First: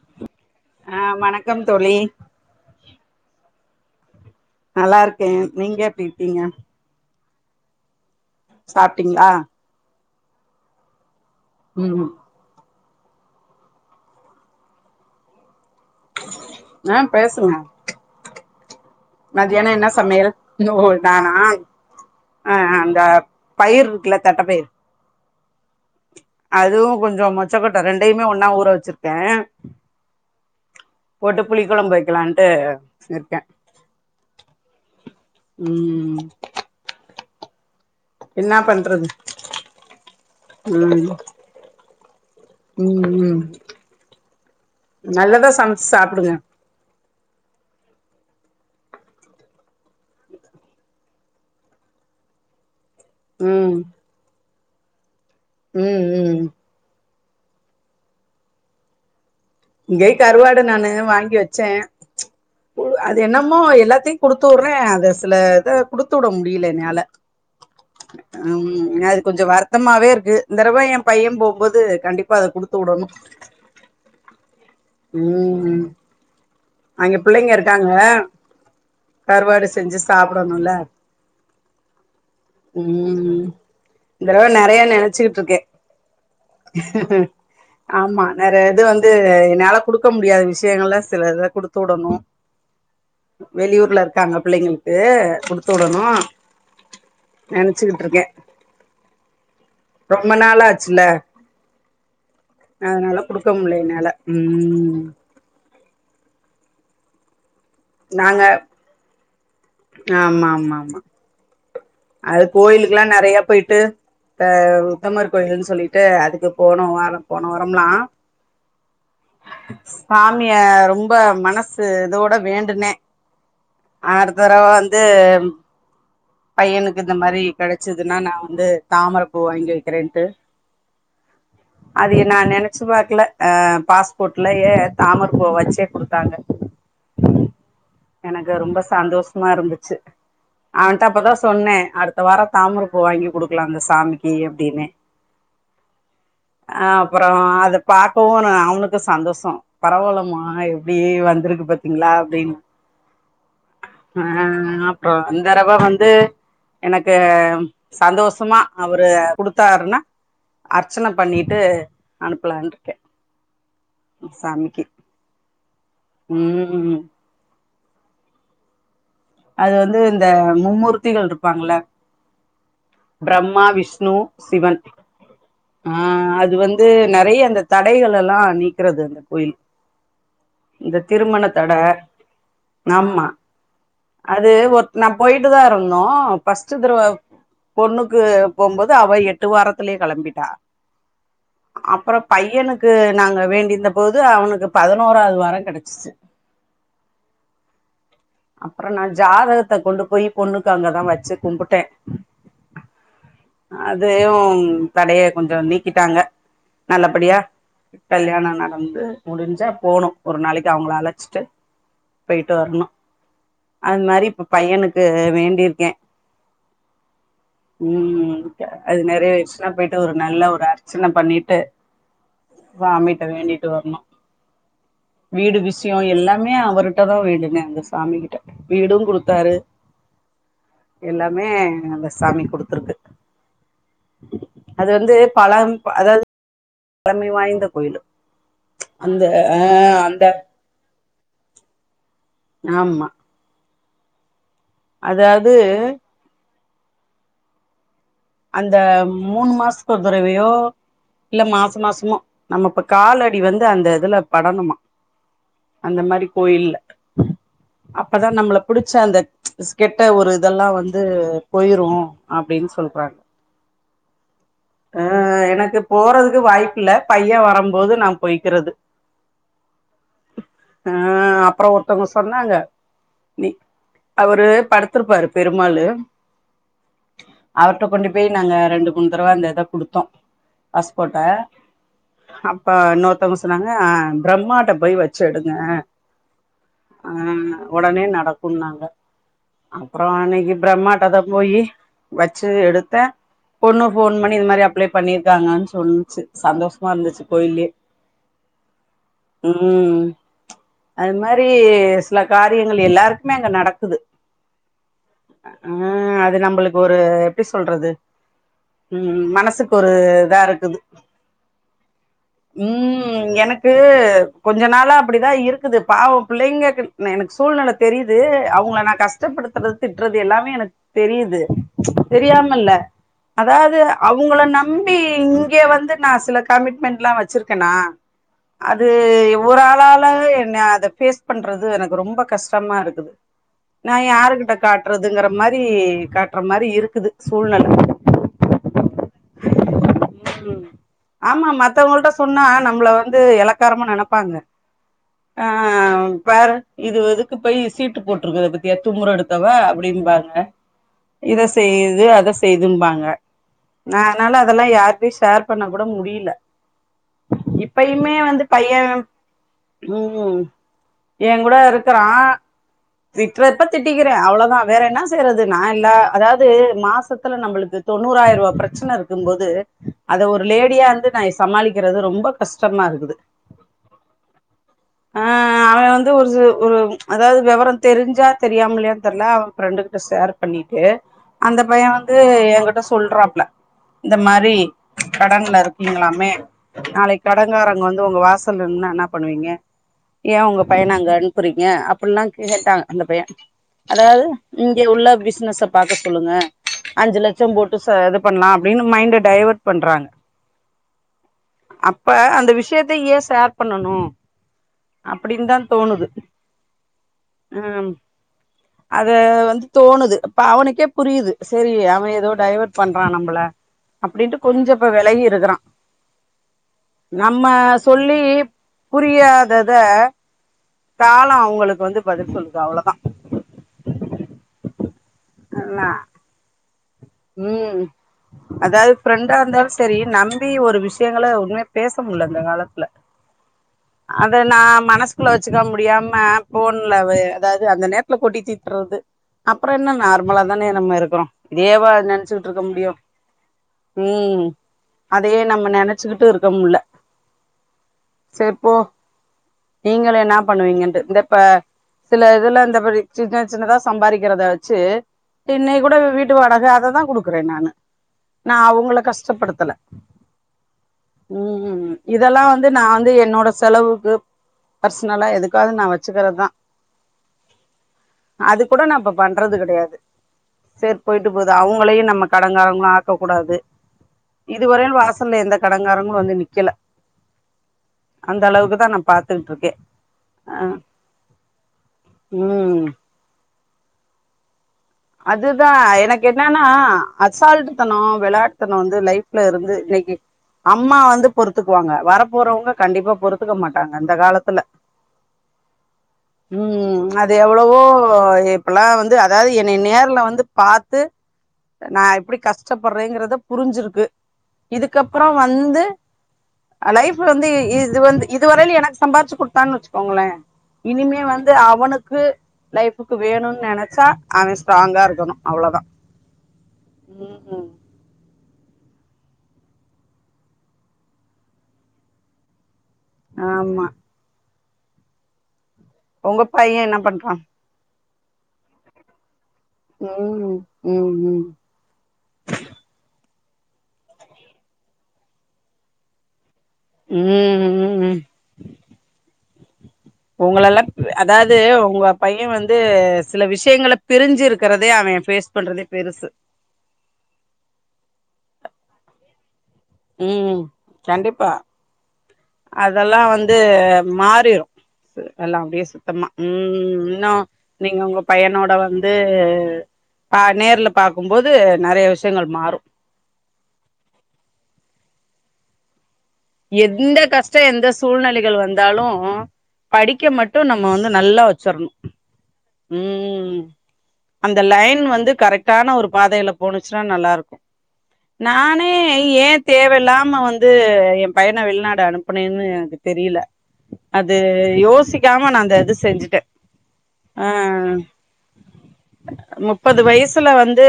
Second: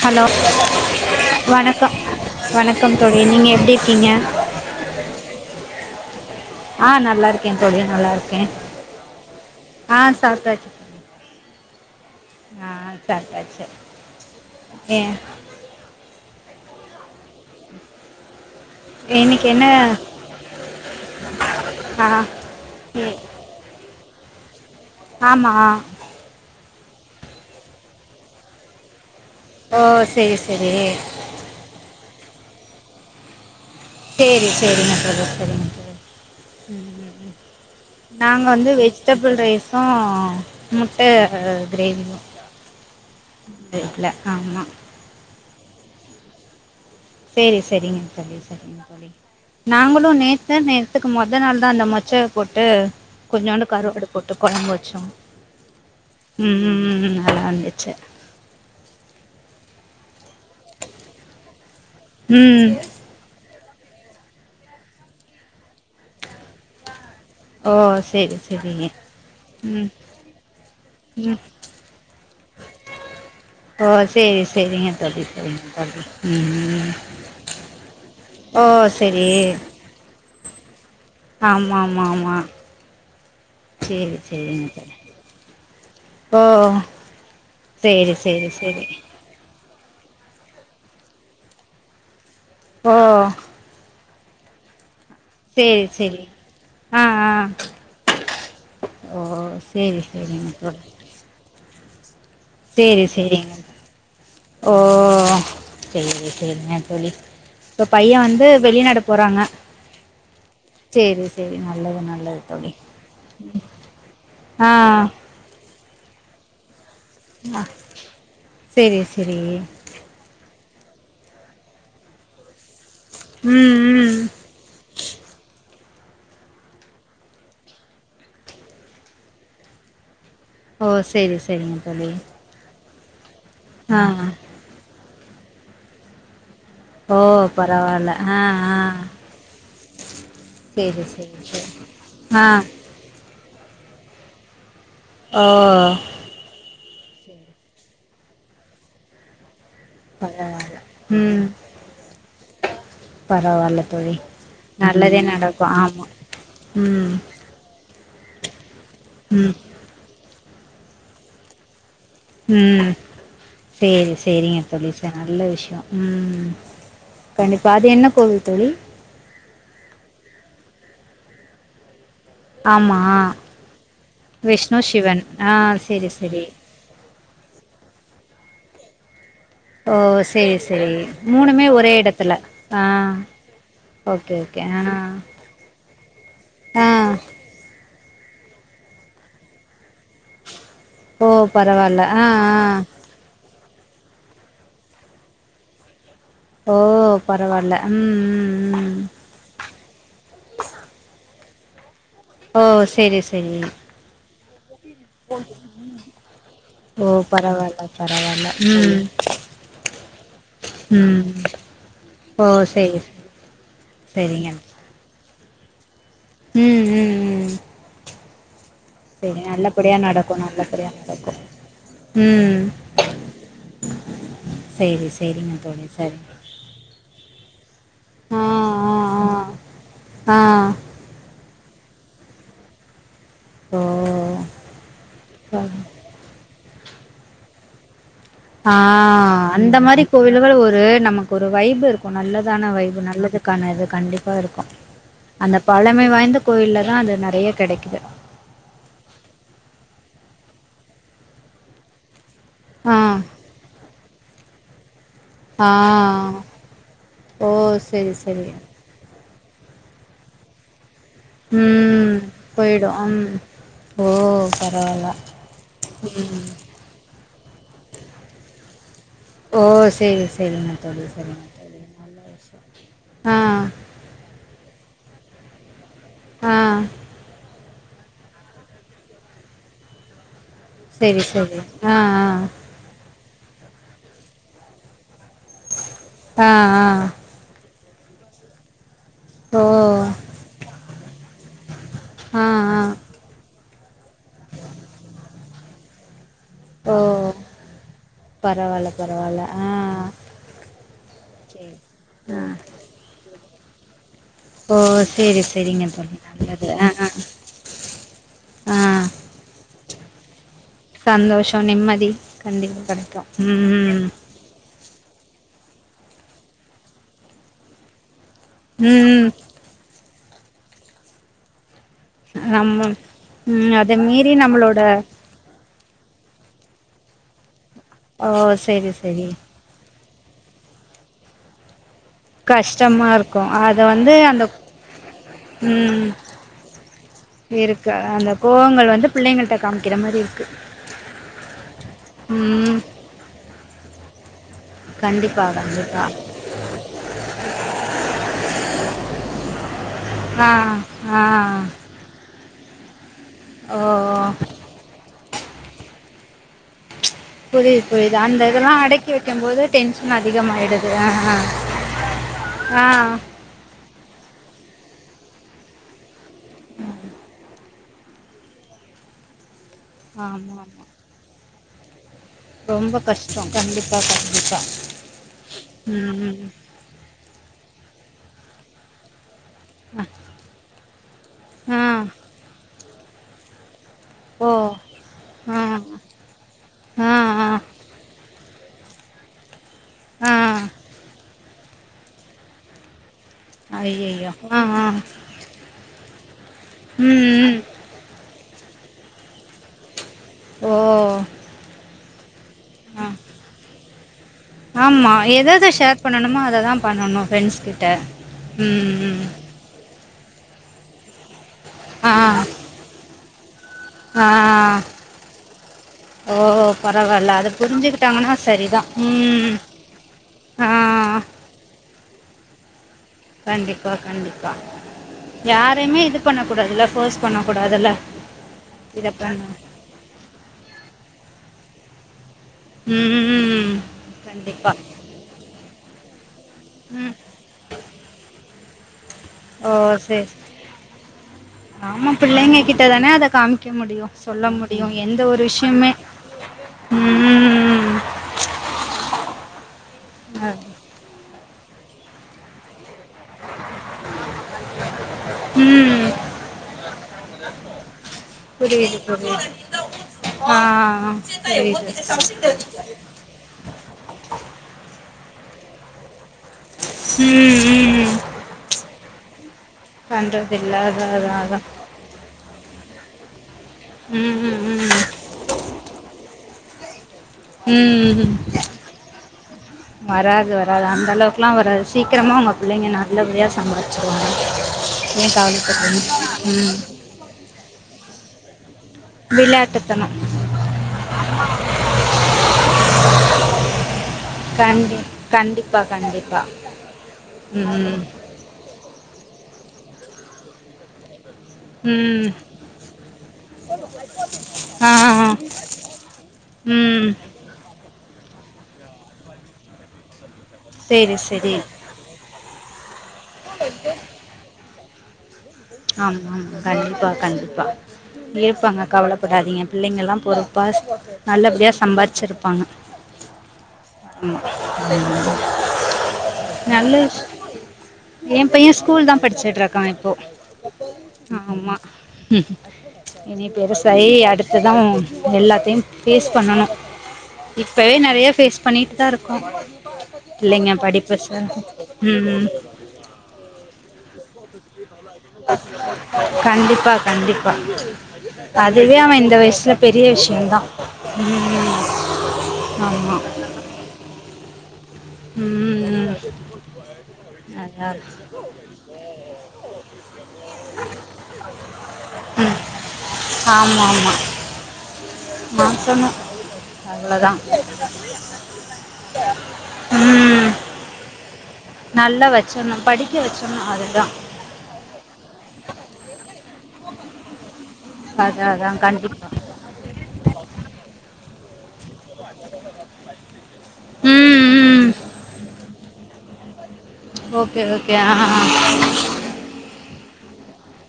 Hello ஆ தோழி வணக்கம் வணக்கம் தோழி நீங்க எப்படி இருக்கீங்க நல்லா இருக்கேன் நீங்க எப்படி இருக்கீங்க ஆ நல்லா இருக்கேன் தோழி நல்லா இருக்கேன் சாப்ட்டீங்களா ஆ சாப்ட்டாச்சு உம் உம் ஆ சாப்டாச்சி ஏன் ஆ பேசுங்க மதியானம் என்ன சமையல் நானா ஆ ஆ அந்த ஏ பயிர் இருக்குல்ல தட்ட பயிர் ஆமா அதுவும் கொஞ்சம் மொச்சக்கொட்ட ரெண்டையுமே ஒன்னா ஊற‌ வச்சிருக்க ஓ செரி செரி போட்டு புளி குழம்பு வைக்கலான்டு இருக்கேன் சேரி சேரிங்க தோழி சேரிங்க ம் நாங்க என்னா வந்து பண்றது வெஜிடபுள் ரைஸும் முட்டை கிரேவியும் உம் உம் நெட்ல ஆமா நல்லதா சமைச்சு சாப்டுங்க சேரி சரிங்க தோழி சரிங்க தோழி நாங்களும் நேத்தா நேத்துக்கு மொத நாள் தா அந்த மொச்சய போட்டு கொஞ்சோண்டு ம் கருவாடு போட்டு கொழம்பு வச்சோ ம் ம் ம் ம் நல்லா இருந்துச்சு இங்கயு கருவாடு நானு வாங்கி வச்சே ம் அது என்னமோ எல்லாத்தையு குடுத்து உடுற அது சில இத குடுத்து விட முடியல என்னால ஓ சேர் உம் அது கொஞ்சோ வருத்தமாவே இருக்கு இந்த தடவ என் பையன் ம் போம்போது கண்டிப்பா அத குடுத்து உடனும் ஓ சேரி செரிங்க தோழி செரிங்க ம் தோழி உம் அங்க பிள்ளைங்க இருக்காங்க ஓ செரி சாப்டணும்ல ஆமா ஆமா உம் உம் சேரி இந்த தடவ சேரிங்க நெறைய தோழி நெனச்சுட்டு இருக்க ஓ சேரி ஆமா சேரி நெறைய இது சேரி வந்து என்னால குடுக்க முடியாத விஷயங்கள்ல சில இத குடுத்து விடணு ஓ வெளியூர்ல இருக்காங்க பிள்ளைங்களுக்கு குடுத்து சேரி விடணு சேரி ஆ ஆ நெனச்சுகிட்டுருக்கே ஓ செரி செரிங்க நாள் தோழி ஆச்சுல சேரி அதனால சேரி குடுக்க முடில என்னால ஓ ம் செரிங்க செரிங்க தோழி இப்ப பையன் வந்து வெளிநாடு போறாங்க ஆமாமாமா சேர் சேர் நல்லது நல்லது அது தோழி கோயிலுக்கெல்லா நறைய போயிட்டு அ ஆ உத்தமர் கோயில்னு சொல்லிட்டு அதுக்கு போனோ போன ஆ வாரம்லா சேரி சேரி சாமிய ரொம்ப மனசு இதோட வேண்டுனே ம் ம் அடுத்தடவ வந்து பையனுக்கு இந்த மாரி கெடச்சிதுன்னா நா வந்து தாமர பூ வாங்கி வக்கறன்ட்டு ஓ சேரி சேரிங்க தோழி அது நா நெனச்சு பாக்கல அ ஆ பாஸ்போட்லயே தாமர பூ வச்சே குடுத்தாங்க ஓ பரவால்ல ஆ எனக்கு ஆ ரொம்ப சந்தோஷமா இருந்துச்சு அவன்ட சேரி அப்பதா சேரி சேரி சொன்னே அடுத்த ஆ வாரம் தாமர பூ வாங்கி குடுக்கலா அந்த சாமிக்கு அப்டின்னே ஓ அ அப்றோ அத பாக்கவு அவனுக்கு சந்தோசோ பரவாயில்லமா பரவால்ல எப்டி ம் வந்திருக்கு பாத்தீங்களா அப்டின்னு பரவால்ல தோழி அ அப்றோ நல்லதே நடக்கு இந்தடவ ஆமா வந்து ம் எனக்கு சந்தோசமா அவரு ம் குடுத்தாருன்னா அர்ச்சன பண்ணிட்டு அனுப்பலான்ருக்க ம் சேரி சேரிங்க தோழி சா நல்ல விஷயோ ம் கண்டிப்பா அது என்ன கோவில் தோழி அது வந்து இந்த மும்மூர்த்திகள் இருப்பாங்கல ஆமா பிரம்மா விஷ்ணு விஷ்ணு சிவன் சிவன் ஆ ஆ செரி செரி அது வந்து நறைய அந்த தடைகளல்லா நீக்குறது அந்த கோயில் ஓ செரி செரி இந்த திருமண மூணுமே தட ஒரே இடத்துல அ ஆமா அது ஒ நா போயிட்டு தா இருந்தோ ஃபஸ்ட்டு ஆ திரவ பொண்ணுக்கு போம்போது அவ எட்டு வாரத்துலயே கெளம்பிட்டா ஓ பரவால்ல அப்றோ ஆ ஆ பையனுக்கு நாங்க வேண்டிந்த ப்போது அவனுக்கு பதினோராவது வாரம் கெடச்சிச்சு ஓ பரவால்ல ம் ம் அப்றோ ம் நா ஜாதகத்த கொண்டு போய் பொண்ணுக்கு அங்கதா வச்சு கும்புட்ட ஓ செரி செரி அதயும் தடய கொஞ்ச நீக்கிட்டாங்க ஓ நல்லபடியா பரவால்ல பரவால்ல கல்யாணம் ம் நடந்து முடிஞ்சா போனும் ஒரு நாளைக்கு அவங்கள ம் அழைச்சிட்டு ஓ போயிட்டு வரணும் சரி சரி அது மாரி இப்ப பையனுக்கு வேண்டிருக்கேன் ம் ம் ம் ம் அது செரி நறவேருச்சனா போயிட்டு நல்லபடியா ஒரு நடக்கு நல்ல ஒரு நல்லபடியா அர்ச்சன நடக்கு பண்ணிட்டு ம் ஸ்வாமிட்ட வேண்டிட்டு வரணும் சேரி சேரிங்க தோழி யு சரிங்க எல்லாமே அவுருட்ட தா வேண்டுன அந்த சாமி கிட்ட ஆ வீடு குடுத்தாரு ஆ ஆ ஆ. எல்லாமே அந்த ச சாமி குடுத்துருக்கு ஓ அது வந்து பழம் அதாவது பழமை வாய்ந்த கோயிலு ஆ அந்த ஆ அந்த மாரி கோவில்கள் ஒரு நமக்கு ஒரு வைபு இருக்கு நல்லதான வைபு ஆமா நல்லது கான இது கண்டிப்பா இருக்கு அதாவது அந்த பழமை வாய்ந்த கோயில்ல தா அது நறைய கிடைக்குது அந்த மூணு மாசதுக்கு ஒரு தடவையோ இல்ல மாச மாசமோ நம்ம இப்ப ஆ காலடி வந்து அந்த இதுல படணுமா ஆ அந்த மாரி கோயில்ல ஓ செரி அப்பதா செரி நம்மள புடிச் ச அந்த கெட்ட ஒரு இதெல்லா வந்து போயிரு ம் அப்டின்னு போயிடு சொல்றாங்க ம் ஓ பர ஆ எனக்கு போறதுக்கு வாய்ப்பு இல்ல பைய வரும்போது நா போய்க்கிறது ஓ சேரி சேரிங்க தோழி சரிங்க தோழி அவுங்க நல்ல சொன்னாங்க விஷயோ ஆ நீ அவரு படுத்திருப்பாரு பெருமாளு ஆ ட்ட கொண்டு போய் நாங்க ரெண்டு மூணு தடவ அந்த இத கொடுத்தோ பாஸ்போர்ட்ட சரி சரி ஆ ப்ப இன்னொருத்தவுங்க சொன்னாங்க அ பிரம்மாட்ட போய் வச்சு எடுங்க ஆ ஆ ம் ஒடனே நடக்குனாங்க ஓ அப்றோ அன்னைக்கு பிரம்மாட் டதா போயி ஆ வச்சு ட்டு ஆ எடுத்த பொண்ணு ஃபோன் பண்ணி இது மாரி அப்ளை பண்ணிருக்காங்கனு சொன்னுச்சு சந்தோஷமா இருந்துச்சு கோயில்லே பரவாயில்ல பரவாயில் ம் அது மாரி சரி சில ஆ காரியங்கள் எல்லாரு குமே அங்க நடக்குது ஓ சரி ஆ சரிங்க தோழி அது நல்லது நம்பளுக்கு ஆ ஒரு ஆ எப்டி சொல்றது ஆ ம் மனசுக்கு ஒரு இதா இருக் குது சந்தோஷோ நிம்மதி கண்டிப்பா கெடைக்கு ம் எனக்கு ம் ம் கொஞ்ச நாளா அப்டிதா இருக்குது பாவோ பிள்ளைங்ககு ந எனக்கு சூழ்நில தெரியுது உங்கள நா ம் கஷ்டப்படுத்துறது திட்டுறது எல்லாமே எனக்கு தெரியுது தெரியாம இல்ல நம்ம ம் அதாவது அத மீறி அவுங்கள நம்மளோட நம்பி இங்க வந்து நா சில கமிட்மெண்ட்லா வச்சிருக்கனா ஓ அது சரி சரி ஒரு ஆளால் ஃபுல்லாவே என்ன அத ஃபேஸ் பண்றது எனக்கு ரொம்ப கஷ்டமா கஷ்டமாருக்குது இருக்கு அத நா வந்து அந்த யாருகிட்ட காட்டுறதுங்கற மாரி ம் காட்டுற மாரி இருக் இருக்கு அந்த கோவங்கள் வந்து பிள்ளைங்கள்ட்ட காமிக்கிற மாரி இருக்கு ம் ஆமா மத்தவுங்கள்ட்ட சொன்னா ம் நம்மள வந்து எளக்காரமா நெனப்பாங்க கண்டிப்பா ஆ கண்டிப்பா பேர இது இதுக்கு போய் சீட்டு போட்டிருக்காரு பாத்தியா தும்முர எடுத்தவ அப்டின்னுபாங் க ஆ ஆ இத செய்து அத செய்தும்பாங்க ஓ நா அதனால அதெல்லா யார்டையு ஷேர் பண்ண கூட முடியில புரியுது புரியுது அந்த இதெல்லா அடக்கி வைக்கும் போது டென்ஷன் உம் அதிகமாயிடுது அ அ ஆ றப்ப திட்டிக்கிற அவ்ளோதா வேற என்ன செய்யறது நா இல்ல அதாவது மாசத்துல நம்மளுக்கு தொண்ணூறாயிர ரூவா பிரச்சன இருக்கும் போது அத ஒரு ஆமா ஆமா லேடியா இருந்து நா சமாளிக்கிறது ரொம்ப கஷ்டமா ரொம்ப இருக்குது கஷ்டோ கண்டிப்பா கண்டிப்பா ஆ அவன் வந்து ம் ஒரு ம் சில ஒரு அதாவது விவர தெரிஞ்சா தெரியாமலையான்னு தெரில அவ ஃப்ரெண்டு கிட்ட ஆ ஷேர் பண்ணிட்டு அந்த ஆ, பைய வந்து ஏ கிட்ட சொல்றாப்ல இந்த ஓ மாரி கடன்ல ஆ இருக்கீங்களாமே ஆ நாளிக்கி ஆ கடங்காரங்க வந்து உங்க வாசல்ல நின்னா என்ன பண்ணுவீங்க ஆ ஏ உங்க பைய அங்க அனுப்புறீங்க அப்டின்ல்லா கேட்டா அந்த பைய அதாவது ஐயையோ ஆ ஆ இங்க உள்ள பிசினஸ்ச பாக்க சொல்லுங்க அஞ்சு ம் லட்ச ம் போட் ட்டு இது பண்ணலா அப்டின்னு மைண்ட டைவேர்ட் பண்றாங்க ஓ அப்ப அந்த விஷயத்த ஆ ஏ ஷேர் பண்ணணு அப்டின்னு தா தோணுது அத தா பண்ணணு ஃப்ரெண்ட்ஸ் கிட்ட ம் ம் அது ம் வந்து தோணுது அப்ப அவனுக்கே புரியுது செரி அவ ஆ ஏதோ டைவேர்ட் பண்றா நம்மள அப்டின்ட்டு ஆ கொஞ்சோ இப்ப வெலகி இருக்கிறா ஓ பரவால்ல நம்ம அத சொல்லி புரிஞ்சுக்கிட்டாங்கன்னா சரிதான் ம் புரியாதத ஆ கால அவங்களுக்கு வந்து பதில் சொல்லுப்பா அவ்ளோதா கண்டிப்பா கண்டிப்பா என்ன யாரையுமே இது பண்ண கூடாதுல ஃபோர்ஸ் பண்ண உம் கூடாதுல்ல இத பண் செரி நம்பி ஒரு விஷயங்கள ஒண்னுமே பேச முடில இந்த காலத்துல பண்ணு ம் ம் ம் அத நா கண்டிப்பா மனசுக்குள்ள வெச்சுக்க முடியாம ஃபோன்ல ம் வே அதாவது அந்த நேரத்துல கொட்டி தித்தறது ஓ அப்றோ என்ன சரி நார்மலா தானே நம்ம இருக்கிறோ இதேவா ஆமா நெனச்சுகிட்டு பிள்ளைங்க இருக்க கிட்ட முடியு தானே அத காமிக்க முடியும் சொல்ல ம் முடியும் எந்த அதையே ஒரு நம்ம விஷயமே நெனைச்சுக்கிட்டு இருக்க முட்ல ம் செரி போ நீங்களு என்னா அது. பண்ணுவீங்கன்ட்டு இந்த இப்ப சில இதுல இந்த பிரி சின்ன சின்னதா சம்பாதிக்கிறத வெச்சு இன்னிக்கி கூட ம் வீட்டு வாடக அததா குடுக்குறே நானு நா அவங்கள புரியுது புரியுது கஷ்டப்படுத்தல ஆ ம் புரியுது இதெல்லா வந்து நான் வந்து என்னோட செலவுக்கு பர்சனலா எதுக்காவது நா வெச்சுக்கிறதுதா ம் ம் அது கூட நா இப்ப பண்றது கெடையாது பண்றது இல்ல சேர் அதா போயிட்டு அதா போது அதா அவங் அவங்களையு நம்ம கடங்காரங்களா ஆக்கக்கூடாது ம் ம் இதுவரையிலு ம் வாசல்ல எந்த கடங்காரங்களு வந்து நிக்கல ம் ம் அந்த அளவுக்கு தா நா பாத்துக்கிட்டு இருக்கே வராது வராது அந்த அளவுக்குல்லா வராது சீக்கிரமா உங்க ம் புள்ளிங்க நா நல்ல படியா சம்பாதிச்சுருவாங்க அதுதா எனக்கு என்னன்னா அசால்ட்டு தனோ வெளாட்டுத்தனோ வந்து லைஃப் ல்ல இருந்து விளையாட்டுத்தனோ இன்னிக்கி அம்மா வந்து பொறுத்துக்குவாங்க வர போறவங்க கண்டிப்பா பொருத்துக்க மாட்டாங்க அந்த காலத்துல கண்டு கண்டிப்பா கண்டிப்பா கண்டிப்பா ம் அது எவ்ளவோ அப்பெல்லா வந்து அதாவது என்னை நேர்ல வந்து பாத்து நா ம் எப்டி கஷ்டப்பட்றேங்குறத புரிஞ்சிருக்கு ஆ இதுக்கப்றோ ஆ வந்து ம் லைஃப் வந்து இது வந்து இது வரையில எனக்கு சம்பாதிச்சு குடுத்தான்னு வெச்சுக்கோங்களே சேரி இனிமே வந்து சேரி அவனுக்கு லைஃபுக்கு வேணுன்னு நெனைச்சா அவ ஸ்ட்ராங்கா இருக்கணு அவ்ளோதா ஆமா ஆமா கண்டிப்பா கண்டிப்பா இருப்பாங்க கவலப்படாதீங்க பிள்ளிங்கெல்லா பொறுப்பா நல்ல படியா சம்பாரிச்சிருப்பாங்க ஆமா ம் உங்க பைய நல்ல என்ன விஷயோ பண்றா என் பைய ஸ்கூல் தா படிச்சுட்டு இருக் ம் ம் ம் ஆமா ம் இனி பெருசாயி அடுத்ததா எல்லாத்தையு ஃபேஸ் பண்ணனு ம் இப்பவே ம் நறைய ஃபேஸ் பண்ணிட்டு தா இருக்கோ உங்களெல்லா அதாவது உங்க பைய ம் வந் து சில விஷயங்களை பிரிஞ்சு இருக்கிறதே அவே கண்டிப்பா கண்டிப்பா அதுவே அவன் இந்த வயசுல பெரிய ம் விஷயந்தான் கண்டிப்பா ம் அதெல்லா ஆமாம் வந்து மாறிரு எல்லா அப்படியே ம் சுத்தமா ம் இன்னு அதான் நீங்க உங்க பையனோட வந்து பா நேர்ல பாக்கும்போது நிறைய விஷயங்கள் மாறு ஆமா ஆமா ஆ சொல்மா எந்த கஷ்ட எந்த சூழ்நிலைகள் வந்தாலு படிக்க ம் மட்டு நம்ம வந்து நல்லா வச்சிரணு நல்லா வச்சுர்ணு படிக்க வச்சணு ம் அதுதா அந்த லைன் வந்து கரெக்டான ஒரு பாதையில போணுச்சுன்னா நல்லா இருக்கு அதான் அதான் நானே கண்டிப்பாக ஏ தேவை இல்லாம வந்து என் பையன வெளிநாட் கு அனுப்பனேன்னு எனக்கு தெரியல அது ம் ம் யோசிக்காம நா அந்த இது செஞ்சுட்டே ஓகே ஓகே ஆ முப்பது வயசுல வந்து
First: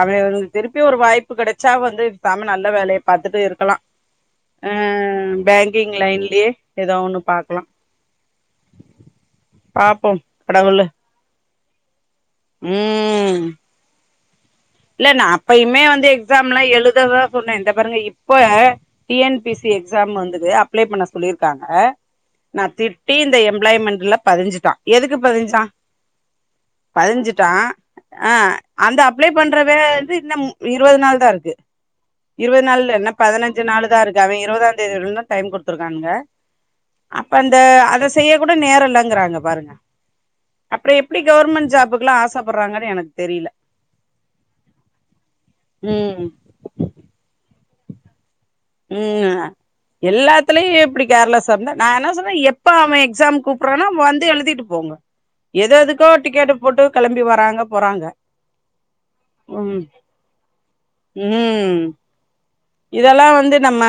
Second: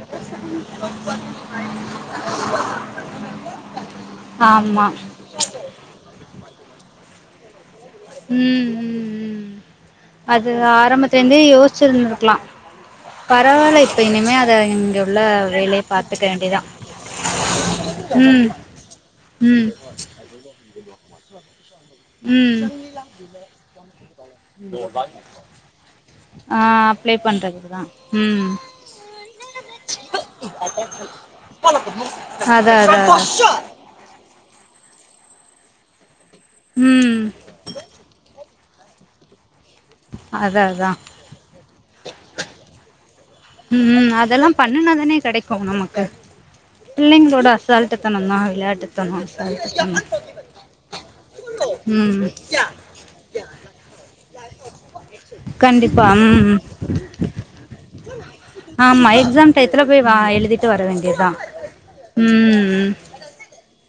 அவன் வந்து திருப்பி ஒரு வாய்ப்பு கிடைச்சா வந்து பேசாம நல்ல வேலையை பாத்துட்டு இருக்கலா அ ஆமாம் பேங்கிங் லைன்லயே எதோ ஒண்ணு பாக்கலா ம் ம் ம் பாப்போம் அது கடவுளு ஆரம்பத்துல இருந்தே யோசிச்சுருந்திருக்கலா ம் ம் இங்க இல்ல உள்ள நான் வேலைய அப்பயுமே வந்து பாத்துக்க வேண்டியதா எக்ஸாம்லா எழுததா சொன்னே இந்த பாருங்க இப் இப்ப ம் ம் டிஎன்பிசி எக்ஸாம் வந்தது அப்ளை பண்ண சொல்லிருக்காங்க ம் நான் திட்டி இந்த எம்ப்ளாய்மெண்ட்ல பதிஞ்சுட்டான் எதுக்கு பதிஞ்சான் ஆ அப்ளை பதிஞ்சுட்டான் பண்றதுக்குதா ஆ ம் அந்த அப்ளை பண்ற வேலை வந்து இன்னு இருவது நாள் தா இருக்கு இருவது அதா நாள் இல்ல அதா இன்னு அதா பதினஞ்சு நாள் தா இருக்கு அவிங்க இருவதாந் தேதி வரயிலுந்தா டைம் குடுத்தருக்கானங்க ம் அப்ப அந்த அதை செய்ய கூட நேரலங்கிறாங்க பாருங்க அதா அப்பற அதா எப்டி கவர்மெண்ட் ஜாப்க்குல்லா ஆசைப்படுறாங்கனு எனக்கு தெரில ம் அதெல்லா பண்ணுனாதானே கிடைக்கும் நமக்கு ம் பிள்ளைங்களோட அசால்ட்டுதன தா விளையாட் ம் எல்லாத்துலயும் இப்படி கேர்ளஸ் இருந்தா நான் என்ன ம் சொல்றே எப்ப அவன் எக்ஸாம் கூப் புறானா வந்து எழுதிட்டு போங்க எது கண்டிப்பா எதுக்கோ ம் டிக்கெட் போட்டு கிளம்பி வராங்க போறாங்க ஆமா எக்ஸாம் ம் டயத்துல போய் வ எழுதிட்டு வர வேண்டியதா ம் ம் இதெல்லா வந்து நம்ம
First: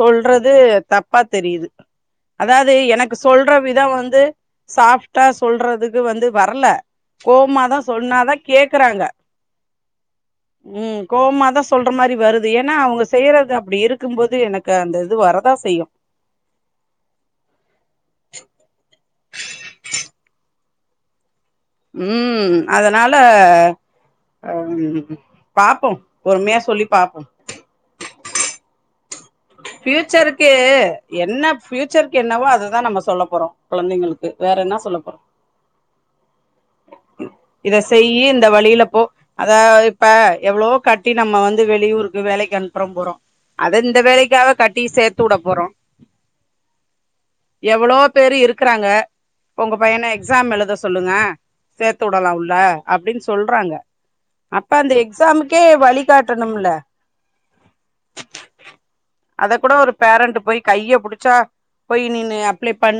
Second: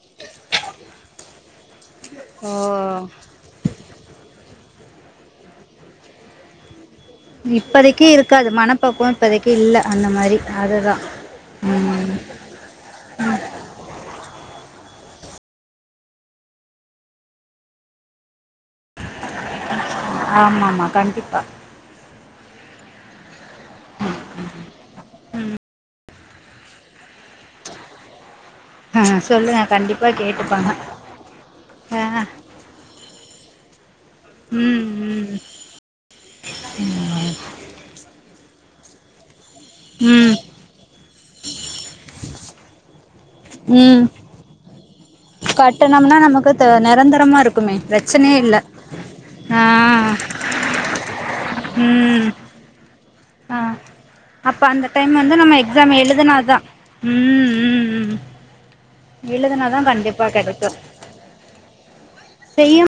சொல்றது தப்பா தெரியுது ஓ அதாவது எனக்கு சொல் ல்ற விதம் வந்து சாப்ட்டா சொல்றதுக்கு வந்து வரல கோவமாதா இப்போதைக்கு சொன்னாதா இருக்காது கேக்குறாங்க மனப்பக்குவம் இப்போதைக்கு இல்லை அந்த மாரி அதுதா கோபமா தா ம் சொல்ற மாரி வருது ஏன்னா அவுங்க செய்யறது அப்டி இருக்கும்போது எனக்கு அந்த இது வரதா செய்யு ஆமா ஆமா கண்டிப்பா ம் அதனால அம் பாப்போ பொறுமையா சொல்லி பாப்போ ஹ சொல்லுவ ஃபியூச்சருக்கு என்ன ஃபியூச்சருக்கு ஆ என்னவோ அததா நம்ம சொல்ல போறோ கொழந்தைங்களுக்கு வேற என்ன ம் சொல்ல போறோ ம் இத செய்யி இந்த வழில போ அதா இப்ப ம் எவ்ளவோ கட்டி நம்ம வந்து வெளியூருக்கு வேலைக்கு அனுப்புறோ போறோ அத இந்த ம் வேலைக் காக கட்டி சேத்துட போறோ கட்டணம்னா நமக்கு த நிரந்தரமா இருக்குமே எவளோ பேரு பிரச்சனையே இல்ல இருக்குறாங்க ஆ உங்க பையன எக்ஸாம் எழுத சொல்லுங்க ம் சேத்துடலா உள்ள அப்டின் ஆ சொல்றாங்க அப்ப அந்த டைம் வந்து நம்ம எக்ஸாம் எழுதுனா தா ம் ம் ம் அத கூட எழுதுனாதா ஒரு கண்டிப்பா பேரண்ட்டு போய் கெடைக்கு கைய புடிச்சா போய் நீனு அப்லே செய்யும் பண்